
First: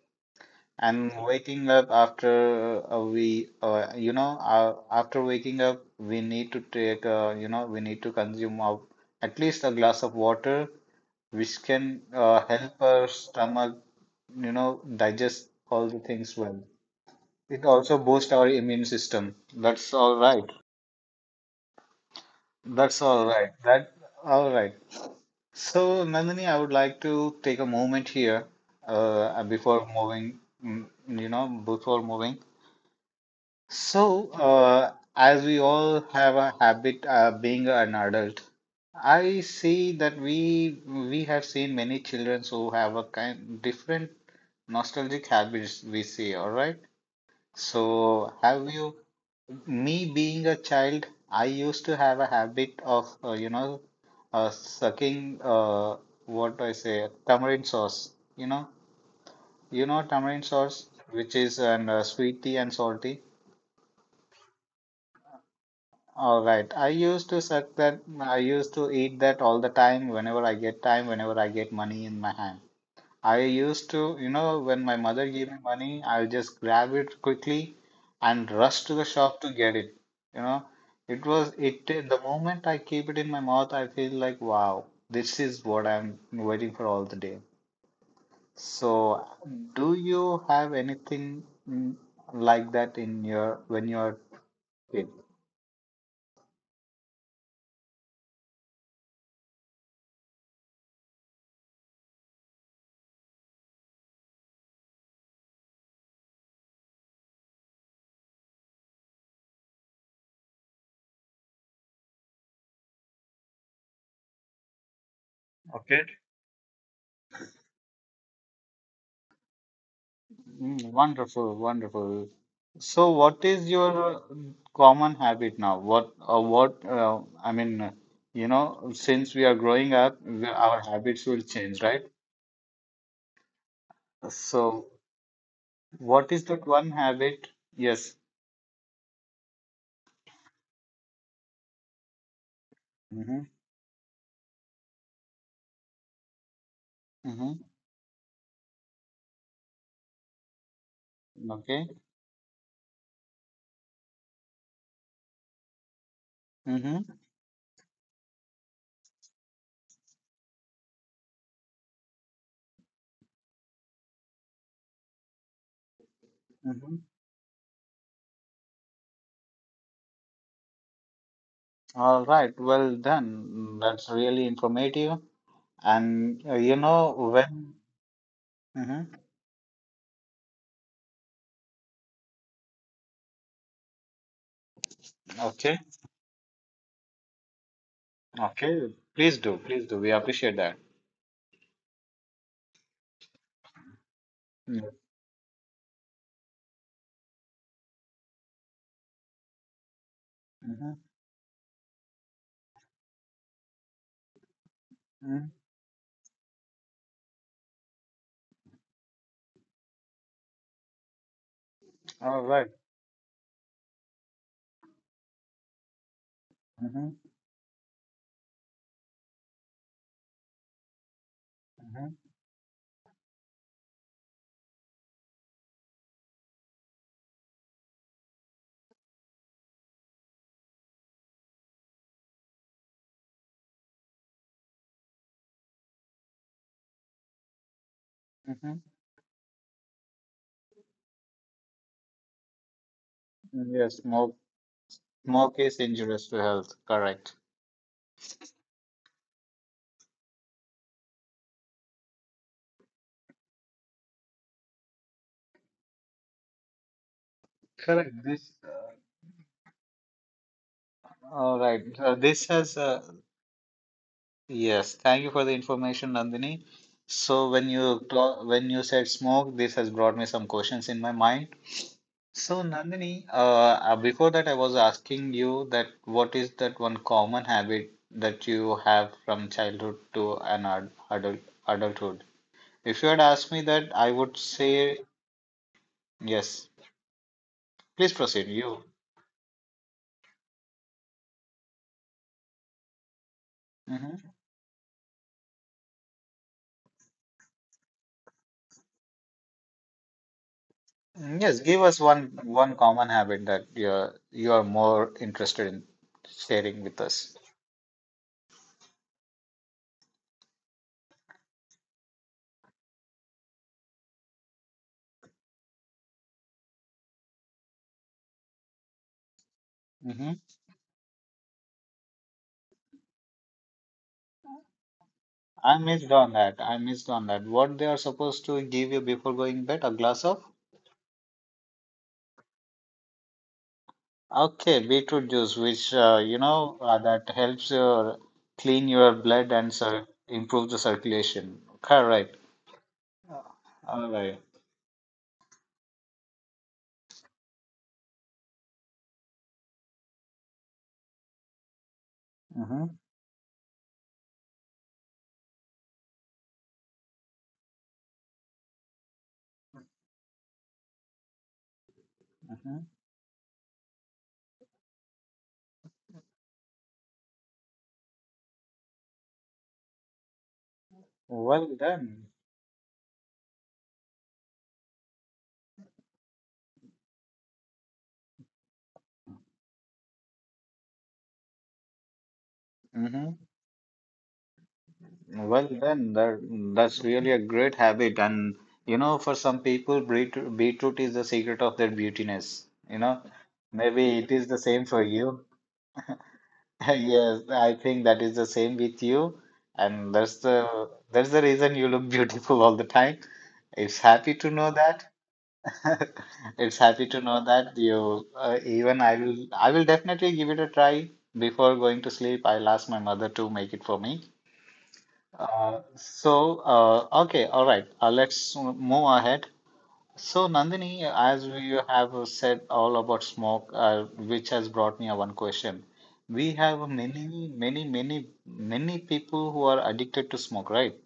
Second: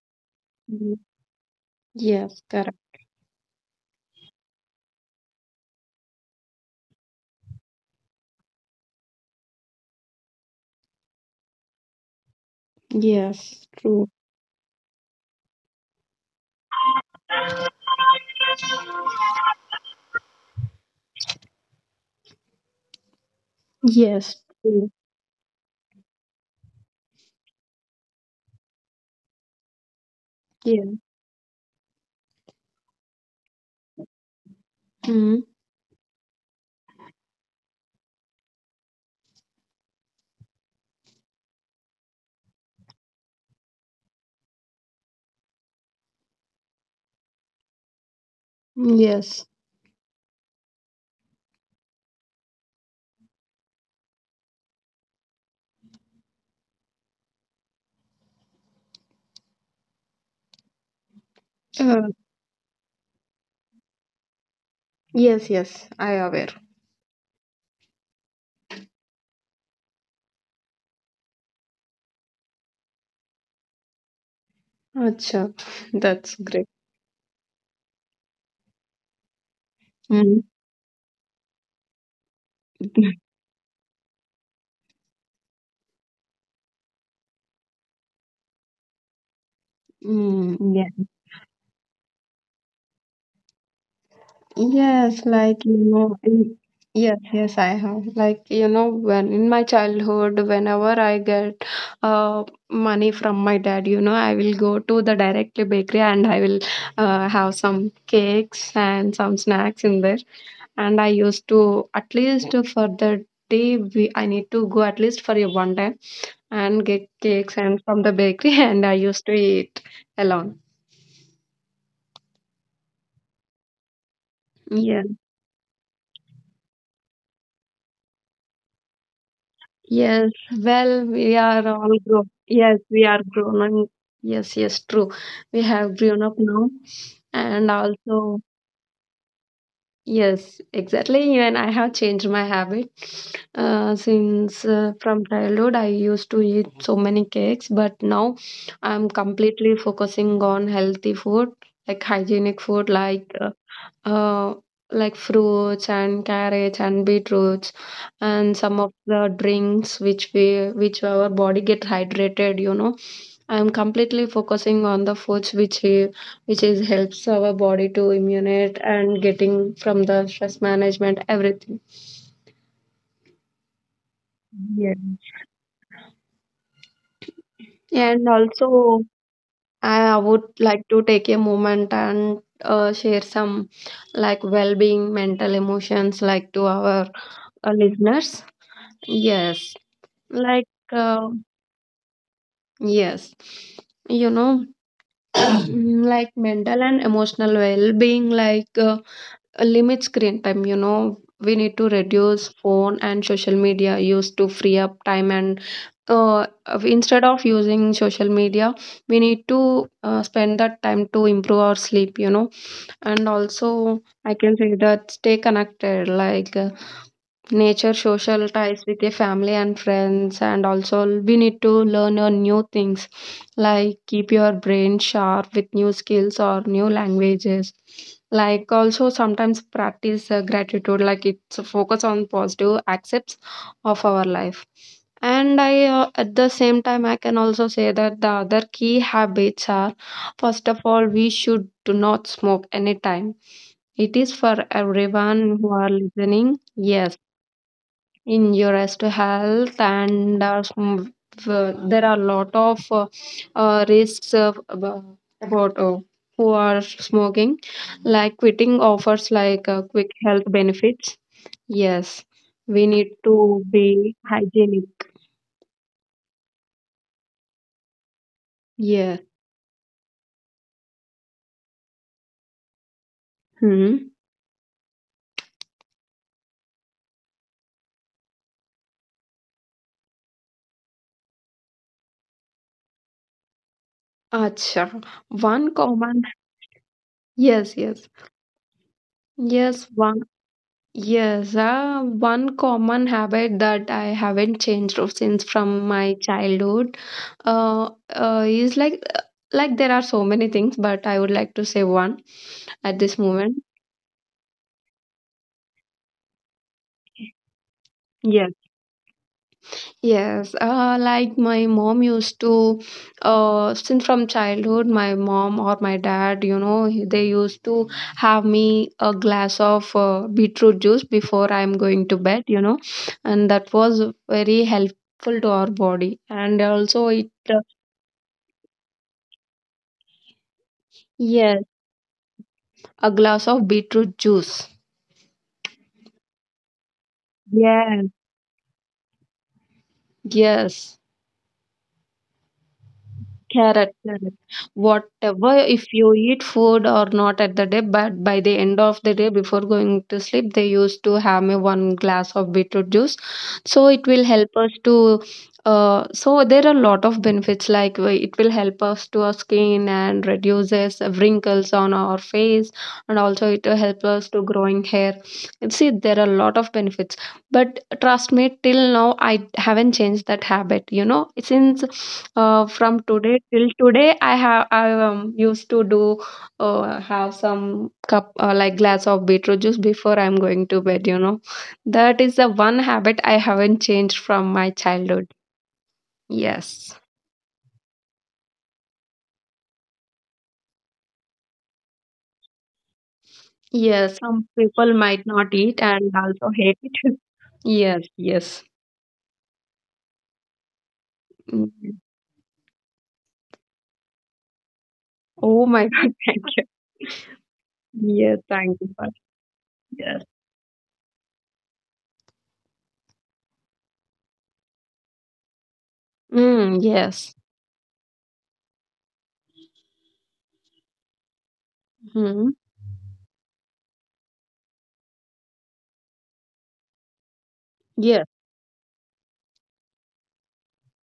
[SPEAKER 2] Mhm.
[SPEAKER 1] And waking up after
[SPEAKER 2] Yes. Correct.
[SPEAKER 1] we, after waking up, we need to take, we need to consume of at least a glass of water, which can help our
[SPEAKER 2] Yes.
[SPEAKER 1] stomach,
[SPEAKER 2] True.
[SPEAKER 1] digest all the things well. It also boosts our immune system. That's all right. That's all right. That
[SPEAKER 2] Yes.
[SPEAKER 1] all right.
[SPEAKER 2] True.
[SPEAKER 1] So, Nandini, I would like to take a moment here, before moving,
[SPEAKER 2] Yeah.
[SPEAKER 1] before moving. So,
[SPEAKER 2] Mm.
[SPEAKER 1] as we all have a habit being an adult, I see that we have seen many children who have a kind different nostalgic habits we see, all right? So, have you,
[SPEAKER 2] Yes.
[SPEAKER 1] me being a child, I used to have a habit of, sucking, what I say, tamarind sauce, you know, you know tamarind sauce, which is an
[SPEAKER 2] Uh,
[SPEAKER 1] sweety and salty.
[SPEAKER 2] yes. Yes. I
[SPEAKER 1] All
[SPEAKER 2] aware.
[SPEAKER 1] right. I used to suck that. I used to eat that all the time whenever I get time, whenever I get money in my hand. I used to, you know, when my mother gave
[SPEAKER 2] Acha.
[SPEAKER 1] me money, I'll
[SPEAKER 2] That's
[SPEAKER 1] just
[SPEAKER 2] great.
[SPEAKER 1] grab it quickly and rush to the shop to get it. You
[SPEAKER 2] Mm.
[SPEAKER 1] know, it was it. The moment I keep it in my mouth, I feel like, wow, this is what I'm waiting for all the day. So, do you have
[SPEAKER 2] Mm. Yeah.
[SPEAKER 1] anything mm, like that in your when you're kid?
[SPEAKER 2] Yes, yes, yes, I have. Like you know, when in my childhood, whenever I get uh money from my dad, you know, I will go to the directly bakery, and I will have some cakes and some snacks in there. And I used to at least for the day, we I need to go at least for a one day
[SPEAKER 1] Okay.
[SPEAKER 2] and get cakes and from the bakery, and I used to eat alone.
[SPEAKER 1] Mm, wonderful, wonderful. So, what is your
[SPEAKER 2] Yeah.
[SPEAKER 1] common habit now? What, I mean, you know, since we are growing up,
[SPEAKER 2] Yes,
[SPEAKER 1] our
[SPEAKER 2] well,
[SPEAKER 1] habits
[SPEAKER 2] we
[SPEAKER 1] will
[SPEAKER 2] are
[SPEAKER 1] change,
[SPEAKER 2] all
[SPEAKER 1] right?
[SPEAKER 2] grown. Yes, we are grown. And yes, yes,
[SPEAKER 1] So,
[SPEAKER 2] true. We have grown
[SPEAKER 1] what
[SPEAKER 2] up
[SPEAKER 1] is that
[SPEAKER 2] now.
[SPEAKER 1] one habit?
[SPEAKER 2] And
[SPEAKER 1] Yes.
[SPEAKER 2] also, yes, exactly. Even I have changed my habit.
[SPEAKER 1] Mm-hmm.
[SPEAKER 2] Since From childhood, I used to eat so many
[SPEAKER 1] Mm-hmm.
[SPEAKER 2] cakes, but now I'm completely focusing on healthy food,
[SPEAKER 1] Okay.
[SPEAKER 2] like hygienic food, uh, like fruits and carrots and
[SPEAKER 1] Mm-hmm.
[SPEAKER 2] beetroots and some of the drinks which we which our body get hydrated. You know, I'm completely focusing on the foods which is
[SPEAKER 1] Mm-hmm.
[SPEAKER 2] helps our body to immunate and getting from the stress management everything.
[SPEAKER 1] All right. Well done. That's really
[SPEAKER 2] Yeah.
[SPEAKER 1] informative. And you know when?
[SPEAKER 2] And also,
[SPEAKER 1] Mm-hmm.
[SPEAKER 2] I would like to take a moment and share some like well-being, mental
[SPEAKER 1] Okay.
[SPEAKER 2] emotions like to our listeners.
[SPEAKER 1] Okay. Please do.
[SPEAKER 2] Yes.
[SPEAKER 1] Please do. We appreciate
[SPEAKER 2] Like
[SPEAKER 1] that.
[SPEAKER 2] uh, yes you know
[SPEAKER 1] Mm-hmm.
[SPEAKER 2] like mental and emotional well-being like limit screen time. We need to reduce phone and social media use to free up time
[SPEAKER 1] Mm-hmm.
[SPEAKER 2] and instead of using social media we need to spend that time to improve our sleep you
[SPEAKER 1] All
[SPEAKER 2] know
[SPEAKER 1] right.
[SPEAKER 2] And also I can say that stay connected like
[SPEAKER 1] Mm-hmm.
[SPEAKER 2] nature social ties with your family and friends, and also we need to
[SPEAKER 1] Mm-hmm.
[SPEAKER 2] learn a new things, like keep your brain sharp with new skills or new languages. Like also sometimes practice gratitude, like it's a focus on positive aspects of our life. And I at the same time I can also say that the other
[SPEAKER 1] Mm-hmm.
[SPEAKER 2] key habits are, first of all, we should do not smoke anytime.
[SPEAKER 1] Mm, yes,
[SPEAKER 2] It is for
[SPEAKER 1] smoke
[SPEAKER 2] everyone who
[SPEAKER 1] is
[SPEAKER 2] are
[SPEAKER 1] injurious to
[SPEAKER 2] listening.
[SPEAKER 1] health.
[SPEAKER 2] Yes,
[SPEAKER 1] Correct.
[SPEAKER 2] injure as to health and there are a lot of risks of, about, about who are smoking,
[SPEAKER 1] Correct.
[SPEAKER 2] like
[SPEAKER 1] This
[SPEAKER 2] quitting offers like quick health benefits.
[SPEAKER 1] All right.
[SPEAKER 2] Yes,
[SPEAKER 1] This has
[SPEAKER 2] we need to be
[SPEAKER 1] yes.
[SPEAKER 2] hygienic.
[SPEAKER 1] Thank you for the information, Nandini. So when when you said
[SPEAKER 2] Yeah.
[SPEAKER 1] smoke, this has brought me some questions in my mind. So Nandini,
[SPEAKER 2] Hmm.
[SPEAKER 1] before that, I was asking you that what is that one common habit that you have from childhood to an ad adult adulthood? If you had asked me that, I would say
[SPEAKER 2] Acha. One common.
[SPEAKER 1] yes.
[SPEAKER 2] Yes,
[SPEAKER 1] Please proceed. You.
[SPEAKER 2] Yes, one Yes. Uh, one common habit that I
[SPEAKER 1] Mhm.
[SPEAKER 2] haven't changed of since from my childhood is like there are so many things, but I would
[SPEAKER 1] Mm,
[SPEAKER 2] like
[SPEAKER 1] yes,
[SPEAKER 2] to
[SPEAKER 1] give
[SPEAKER 2] say
[SPEAKER 1] us
[SPEAKER 2] one
[SPEAKER 1] one
[SPEAKER 2] at
[SPEAKER 1] common
[SPEAKER 2] this
[SPEAKER 1] habit
[SPEAKER 2] moment.
[SPEAKER 1] that you're more interested in sharing with us.
[SPEAKER 2] Yes. Yes, like my mom used to, since from childhood, my mom or my dad, you know, they used to have me a glass of
[SPEAKER 1] Hmm.
[SPEAKER 2] beetroot juice before I'm going to bed, you know, and that was very helpful to our
[SPEAKER 1] I missed
[SPEAKER 2] body.
[SPEAKER 1] on that.
[SPEAKER 2] And
[SPEAKER 1] I missed
[SPEAKER 2] also,
[SPEAKER 1] on that. What they are supposed to give you before going bed? A glass of?
[SPEAKER 2] yes, a glass of beetroot juice.
[SPEAKER 1] Okay, beetroot juice, which that helps
[SPEAKER 2] Yes.
[SPEAKER 1] your clean your blood and cir improve the
[SPEAKER 2] Yes.
[SPEAKER 1] circulation. Correct.
[SPEAKER 2] Correct,
[SPEAKER 1] All
[SPEAKER 2] correct.
[SPEAKER 1] right.
[SPEAKER 2] Whatever, if you eat food or not at the day, but by the end of the day, before going to sleep, they used to have me one glass of beetroot
[SPEAKER 1] Mm-hmm.
[SPEAKER 2] juice. So it will help us to. So there are a lot of benefits, like it will help us to our skin and reduces wrinkles on our face,
[SPEAKER 1] Mm-hmm.
[SPEAKER 2] and also it will help us to growing hair. And see, there are a lot of benefits, but trust me, till now I haven't changed that habit, you know,
[SPEAKER 1] Well
[SPEAKER 2] since
[SPEAKER 1] done.
[SPEAKER 2] from today till today I have I used to do have some cup like glass of beetroot juice before I'm going to bed, you know. That is the one habit
[SPEAKER 1] Mm-hmm.
[SPEAKER 2] I haven't changed from my childhood.
[SPEAKER 1] Well then,
[SPEAKER 2] Yes.
[SPEAKER 1] that's really a great habit, and you know, for some people, beetroot is the secret of their beautiness. You know, maybe
[SPEAKER 2] Yes,
[SPEAKER 1] it is
[SPEAKER 2] some
[SPEAKER 1] the same
[SPEAKER 2] people
[SPEAKER 1] for
[SPEAKER 2] might
[SPEAKER 1] you.
[SPEAKER 2] not eat and also hate it.
[SPEAKER 1] Yes, I
[SPEAKER 2] Yes,
[SPEAKER 1] think that is the
[SPEAKER 2] yes.
[SPEAKER 1] same with you, and that's the reason you
[SPEAKER 2] Mm.
[SPEAKER 1] look beautiful all the time. It's happy to know that.
[SPEAKER 2] Oh my god, thank you.
[SPEAKER 1] It's happy to know that you
[SPEAKER 2] Yes, thank you
[SPEAKER 1] even
[SPEAKER 2] for,
[SPEAKER 1] I will
[SPEAKER 2] yes.
[SPEAKER 1] definitely give it a try before going to sleep. I'll ask my mother to make it for me
[SPEAKER 2] Mm, yes.
[SPEAKER 1] okay, all right. Let's move ahead. So, Nandini, as we have
[SPEAKER 2] Mm.
[SPEAKER 1] said all about smoke, which has brought me a one question. We have many, many,
[SPEAKER 2] Yes,
[SPEAKER 1] many, many people who are addicted to smoke, right?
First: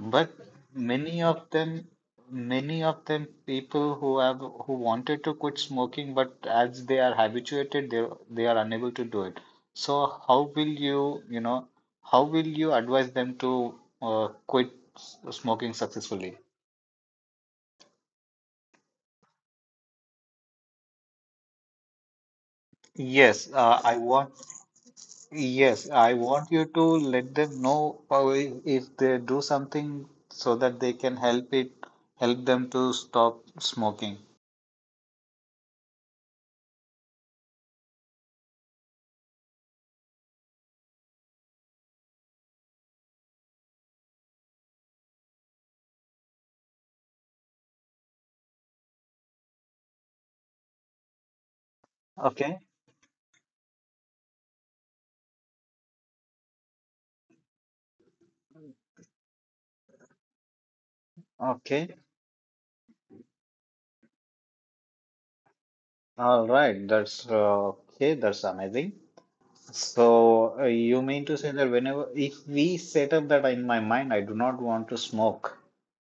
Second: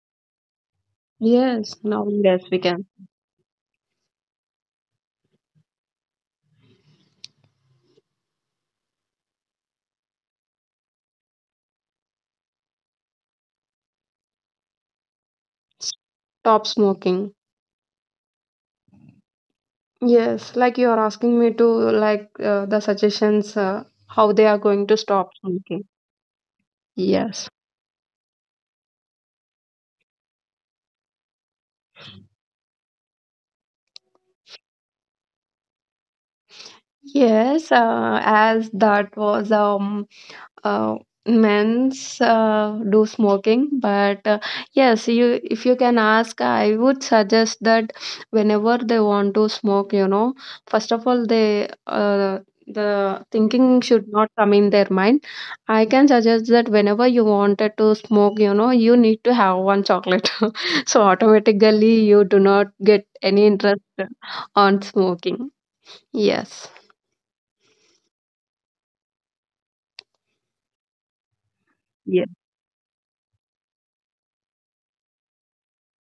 [SPEAKER 1] But many of
[SPEAKER 2] yes,
[SPEAKER 1] them,
[SPEAKER 2] now yes, we
[SPEAKER 1] many
[SPEAKER 2] can
[SPEAKER 1] of them people who have who wanted to quit smoking, but as they are habituated, they are unable to do it. So how will you, you know, how will you advise them to quit smoking successfully?
[SPEAKER 2] stop smoking. Yes, like you are asking me to like the
[SPEAKER 1] Yes,
[SPEAKER 2] suggestions
[SPEAKER 1] I
[SPEAKER 2] how
[SPEAKER 1] want.
[SPEAKER 2] they are going to stop smoking.
[SPEAKER 1] Yes, I want you to let
[SPEAKER 2] Yes,
[SPEAKER 1] them know if they do something so that they can help it, help them to stop smoking.
[SPEAKER 2] yes, as that was uh, men's do smoking but yes, you if you can ask, I would suggest that whenever they want to smoke, you know, first of all they
[SPEAKER 1] Okay,
[SPEAKER 2] the thinking should not come in their mind. I can suggest that whenever you wanted to smoke, you know, you need to have one chocolate so
[SPEAKER 1] okay.
[SPEAKER 2] automatically you do not get any interest on smoking.
[SPEAKER 1] All
[SPEAKER 2] Yes.
[SPEAKER 1] right, that's amazing. So, you mean to say that whenever,
[SPEAKER 2] Yes,
[SPEAKER 1] if we set up that in my mind, I do not want to smoke,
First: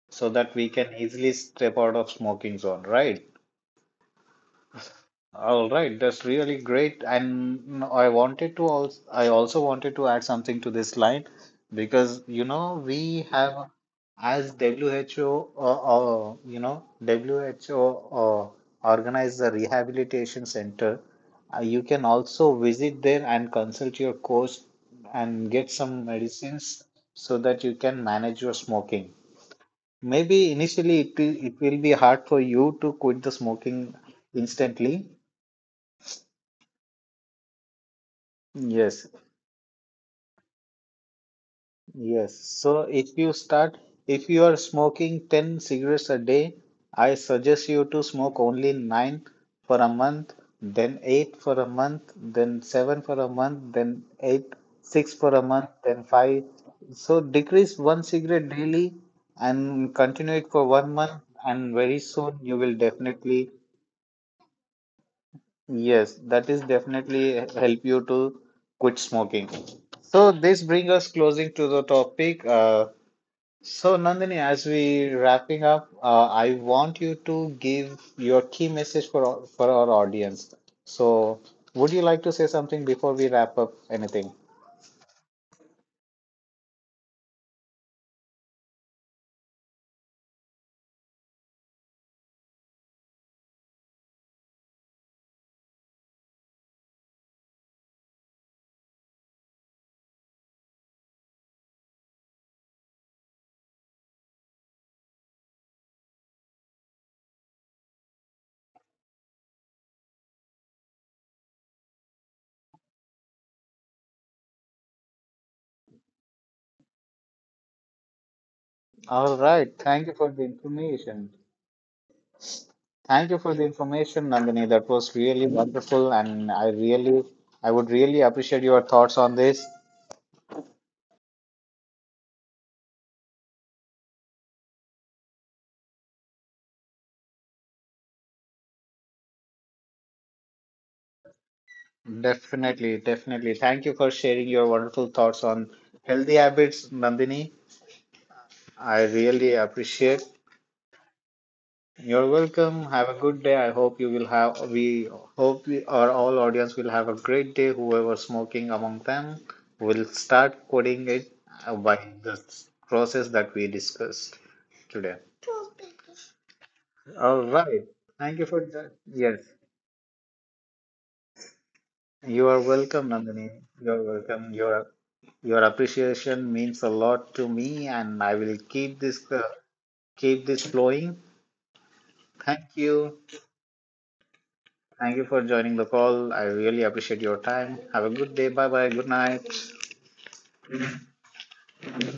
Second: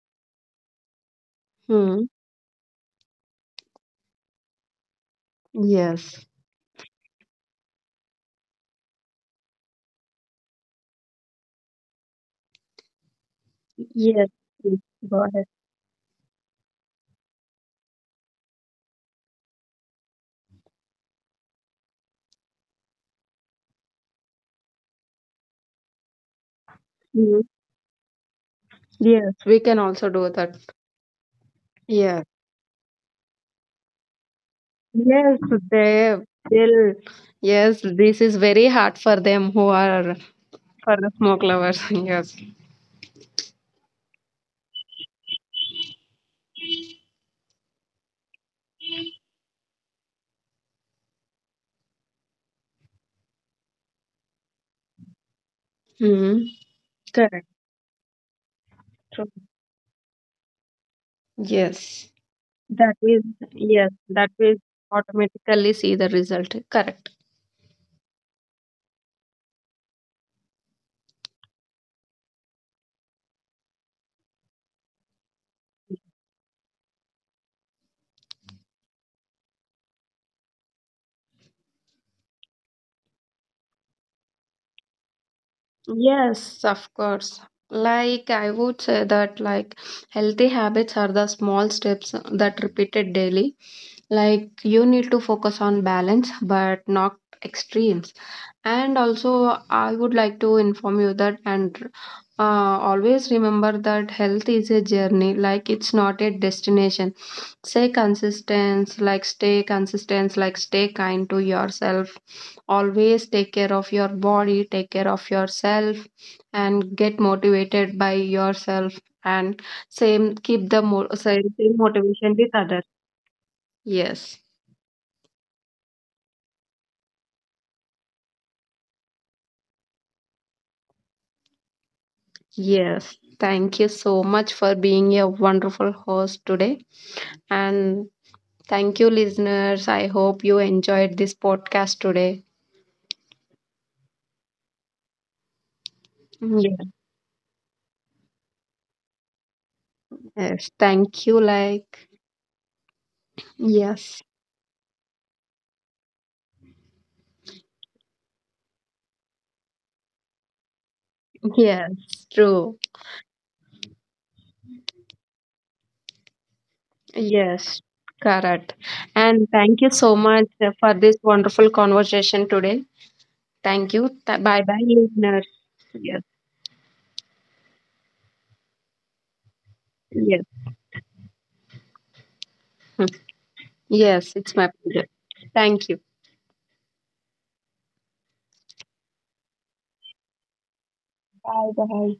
[SPEAKER 1] so that we can easily step out
[SPEAKER 2] hmm.
[SPEAKER 1] of smoking zone, right? All right,
[SPEAKER 2] Yes,
[SPEAKER 1] that's really great. And I wanted to also, I also wanted to add something to this line because you know we have
[SPEAKER 2] yes,
[SPEAKER 1] as
[SPEAKER 2] please, go ahead.
[SPEAKER 1] WHO, you know WHO uh, organized a rehabilitation center. You can also visit there and consult your coach and get some medicines so
[SPEAKER 2] Mhm.
[SPEAKER 1] that you can manage your smoking.
[SPEAKER 2] Yes, we can also do
[SPEAKER 1] Maybe
[SPEAKER 2] that.
[SPEAKER 1] initially it will be
[SPEAKER 2] Yeah.
[SPEAKER 1] hard for you to quit the smoking instantly.
[SPEAKER 2] Yes, they will. Yes, this is very hard
[SPEAKER 1] Yes,
[SPEAKER 2] for them who are, for the smoke lovers.
[SPEAKER 1] yes.
[SPEAKER 2] Yes.
[SPEAKER 1] So if you start, if you are smoking 10 cigarettes a day, I suggest you to smoke only 9 for a month, then 8 for a month, then 7 for a month, then 8, 6 for a month, then
[SPEAKER 2] Hmm.
[SPEAKER 1] 5. So
[SPEAKER 2] Correct.
[SPEAKER 1] decrease one cigarette daily
[SPEAKER 2] True.
[SPEAKER 1] and continue it for 1 month, and very
[SPEAKER 2] Yes.
[SPEAKER 1] soon you will
[SPEAKER 2] That is,
[SPEAKER 1] definitely,
[SPEAKER 2] yes, that will automatically see the
[SPEAKER 1] yes, that
[SPEAKER 2] result.
[SPEAKER 1] is
[SPEAKER 2] Correct.
[SPEAKER 1] definitely help you to quit smoking. So this brings us closing to the topic. So, Nandini, as we wrapping up, I want you to give your key message for for our audience. So, would you like to say something before we wrap up anything?
[SPEAKER 2] Yes, of course. Like I would say that like healthy habits are the small steps that repeated daily. Like you need to focus on balance but not extremes. And also I would like to inform you that, and always remember that health is a journey, like it's not a destination. Stay consistent, like stay consistent, like stay kind to yourself. Always take care of your body, take care of yourself, and get motivated by yourself.
[SPEAKER 1] All
[SPEAKER 2] And
[SPEAKER 1] right. Thank you for
[SPEAKER 2] same,
[SPEAKER 1] the
[SPEAKER 2] keep the
[SPEAKER 1] information.
[SPEAKER 2] same, same motivation with others.
[SPEAKER 1] Thank you for the information,
[SPEAKER 2] Yes,
[SPEAKER 1] Nandini. That was really wonderful, and I really, I would really appreciate your thoughts on this.
[SPEAKER 2] yes. Thank you so much for being a wonderful host today. And thank you, listeners. I hope you enjoyed this podcast today.
[SPEAKER 1] Definitely, definitely. Thank you for sharing your wonderful thoughts on healthy
[SPEAKER 2] Yeah.
[SPEAKER 1] habits, Nandini. I really appreciate.
[SPEAKER 2] Yes, thank you. Like,
[SPEAKER 1] You're welcome. Have a good day. I hope you
[SPEAKER 2] yes.
[SPEAKER 1] will have, we hope we, our all audience will have a great day. Whoever smoking among them will start quitting it by
[SPEAKER 2] Yes,
[SPEAKER 1] the
[SPEAKER 2] true.
[SPEAKER 1] process that we discussed today. All
[SPEAKER 2] Yes,
[SPEAKER 1] right. Thank you for
[SPEAKER 2] correct.
[SPEAKER 1] that. Yes.
[SPEAKER 2] And thank you so much for this wonderful conversation
[SPEAKER 1] You are
[SPEAKER 2] today.
[SPEAKER 1] welcome, Nandini.
[SPEAKER 2] Thank
[SPEAKER 1] You're
[SPEAKER 2] you.
[SPEAKER 1] welcome.
[SPEAKER 2] Bye bye, listeners.
[SPEAKER 1] Your
[SPEAKER 2] Yes,
[SPEAKER 1] appreciation means a lot to me, and I will keep
[SPEAKER 2] yes,
[SPEAKER 1] this flowing. Thank you.
[SPEAKER 2] yes, it's my pleasure.
[SPEAKER 1] Thank you for joining the
[SPEAKER 2] Thank you.
[SPEAKER 1] call. I really appreciate your time. Have a good day. Bye bye. Good night.
[SPEAKER 2] Bye bye.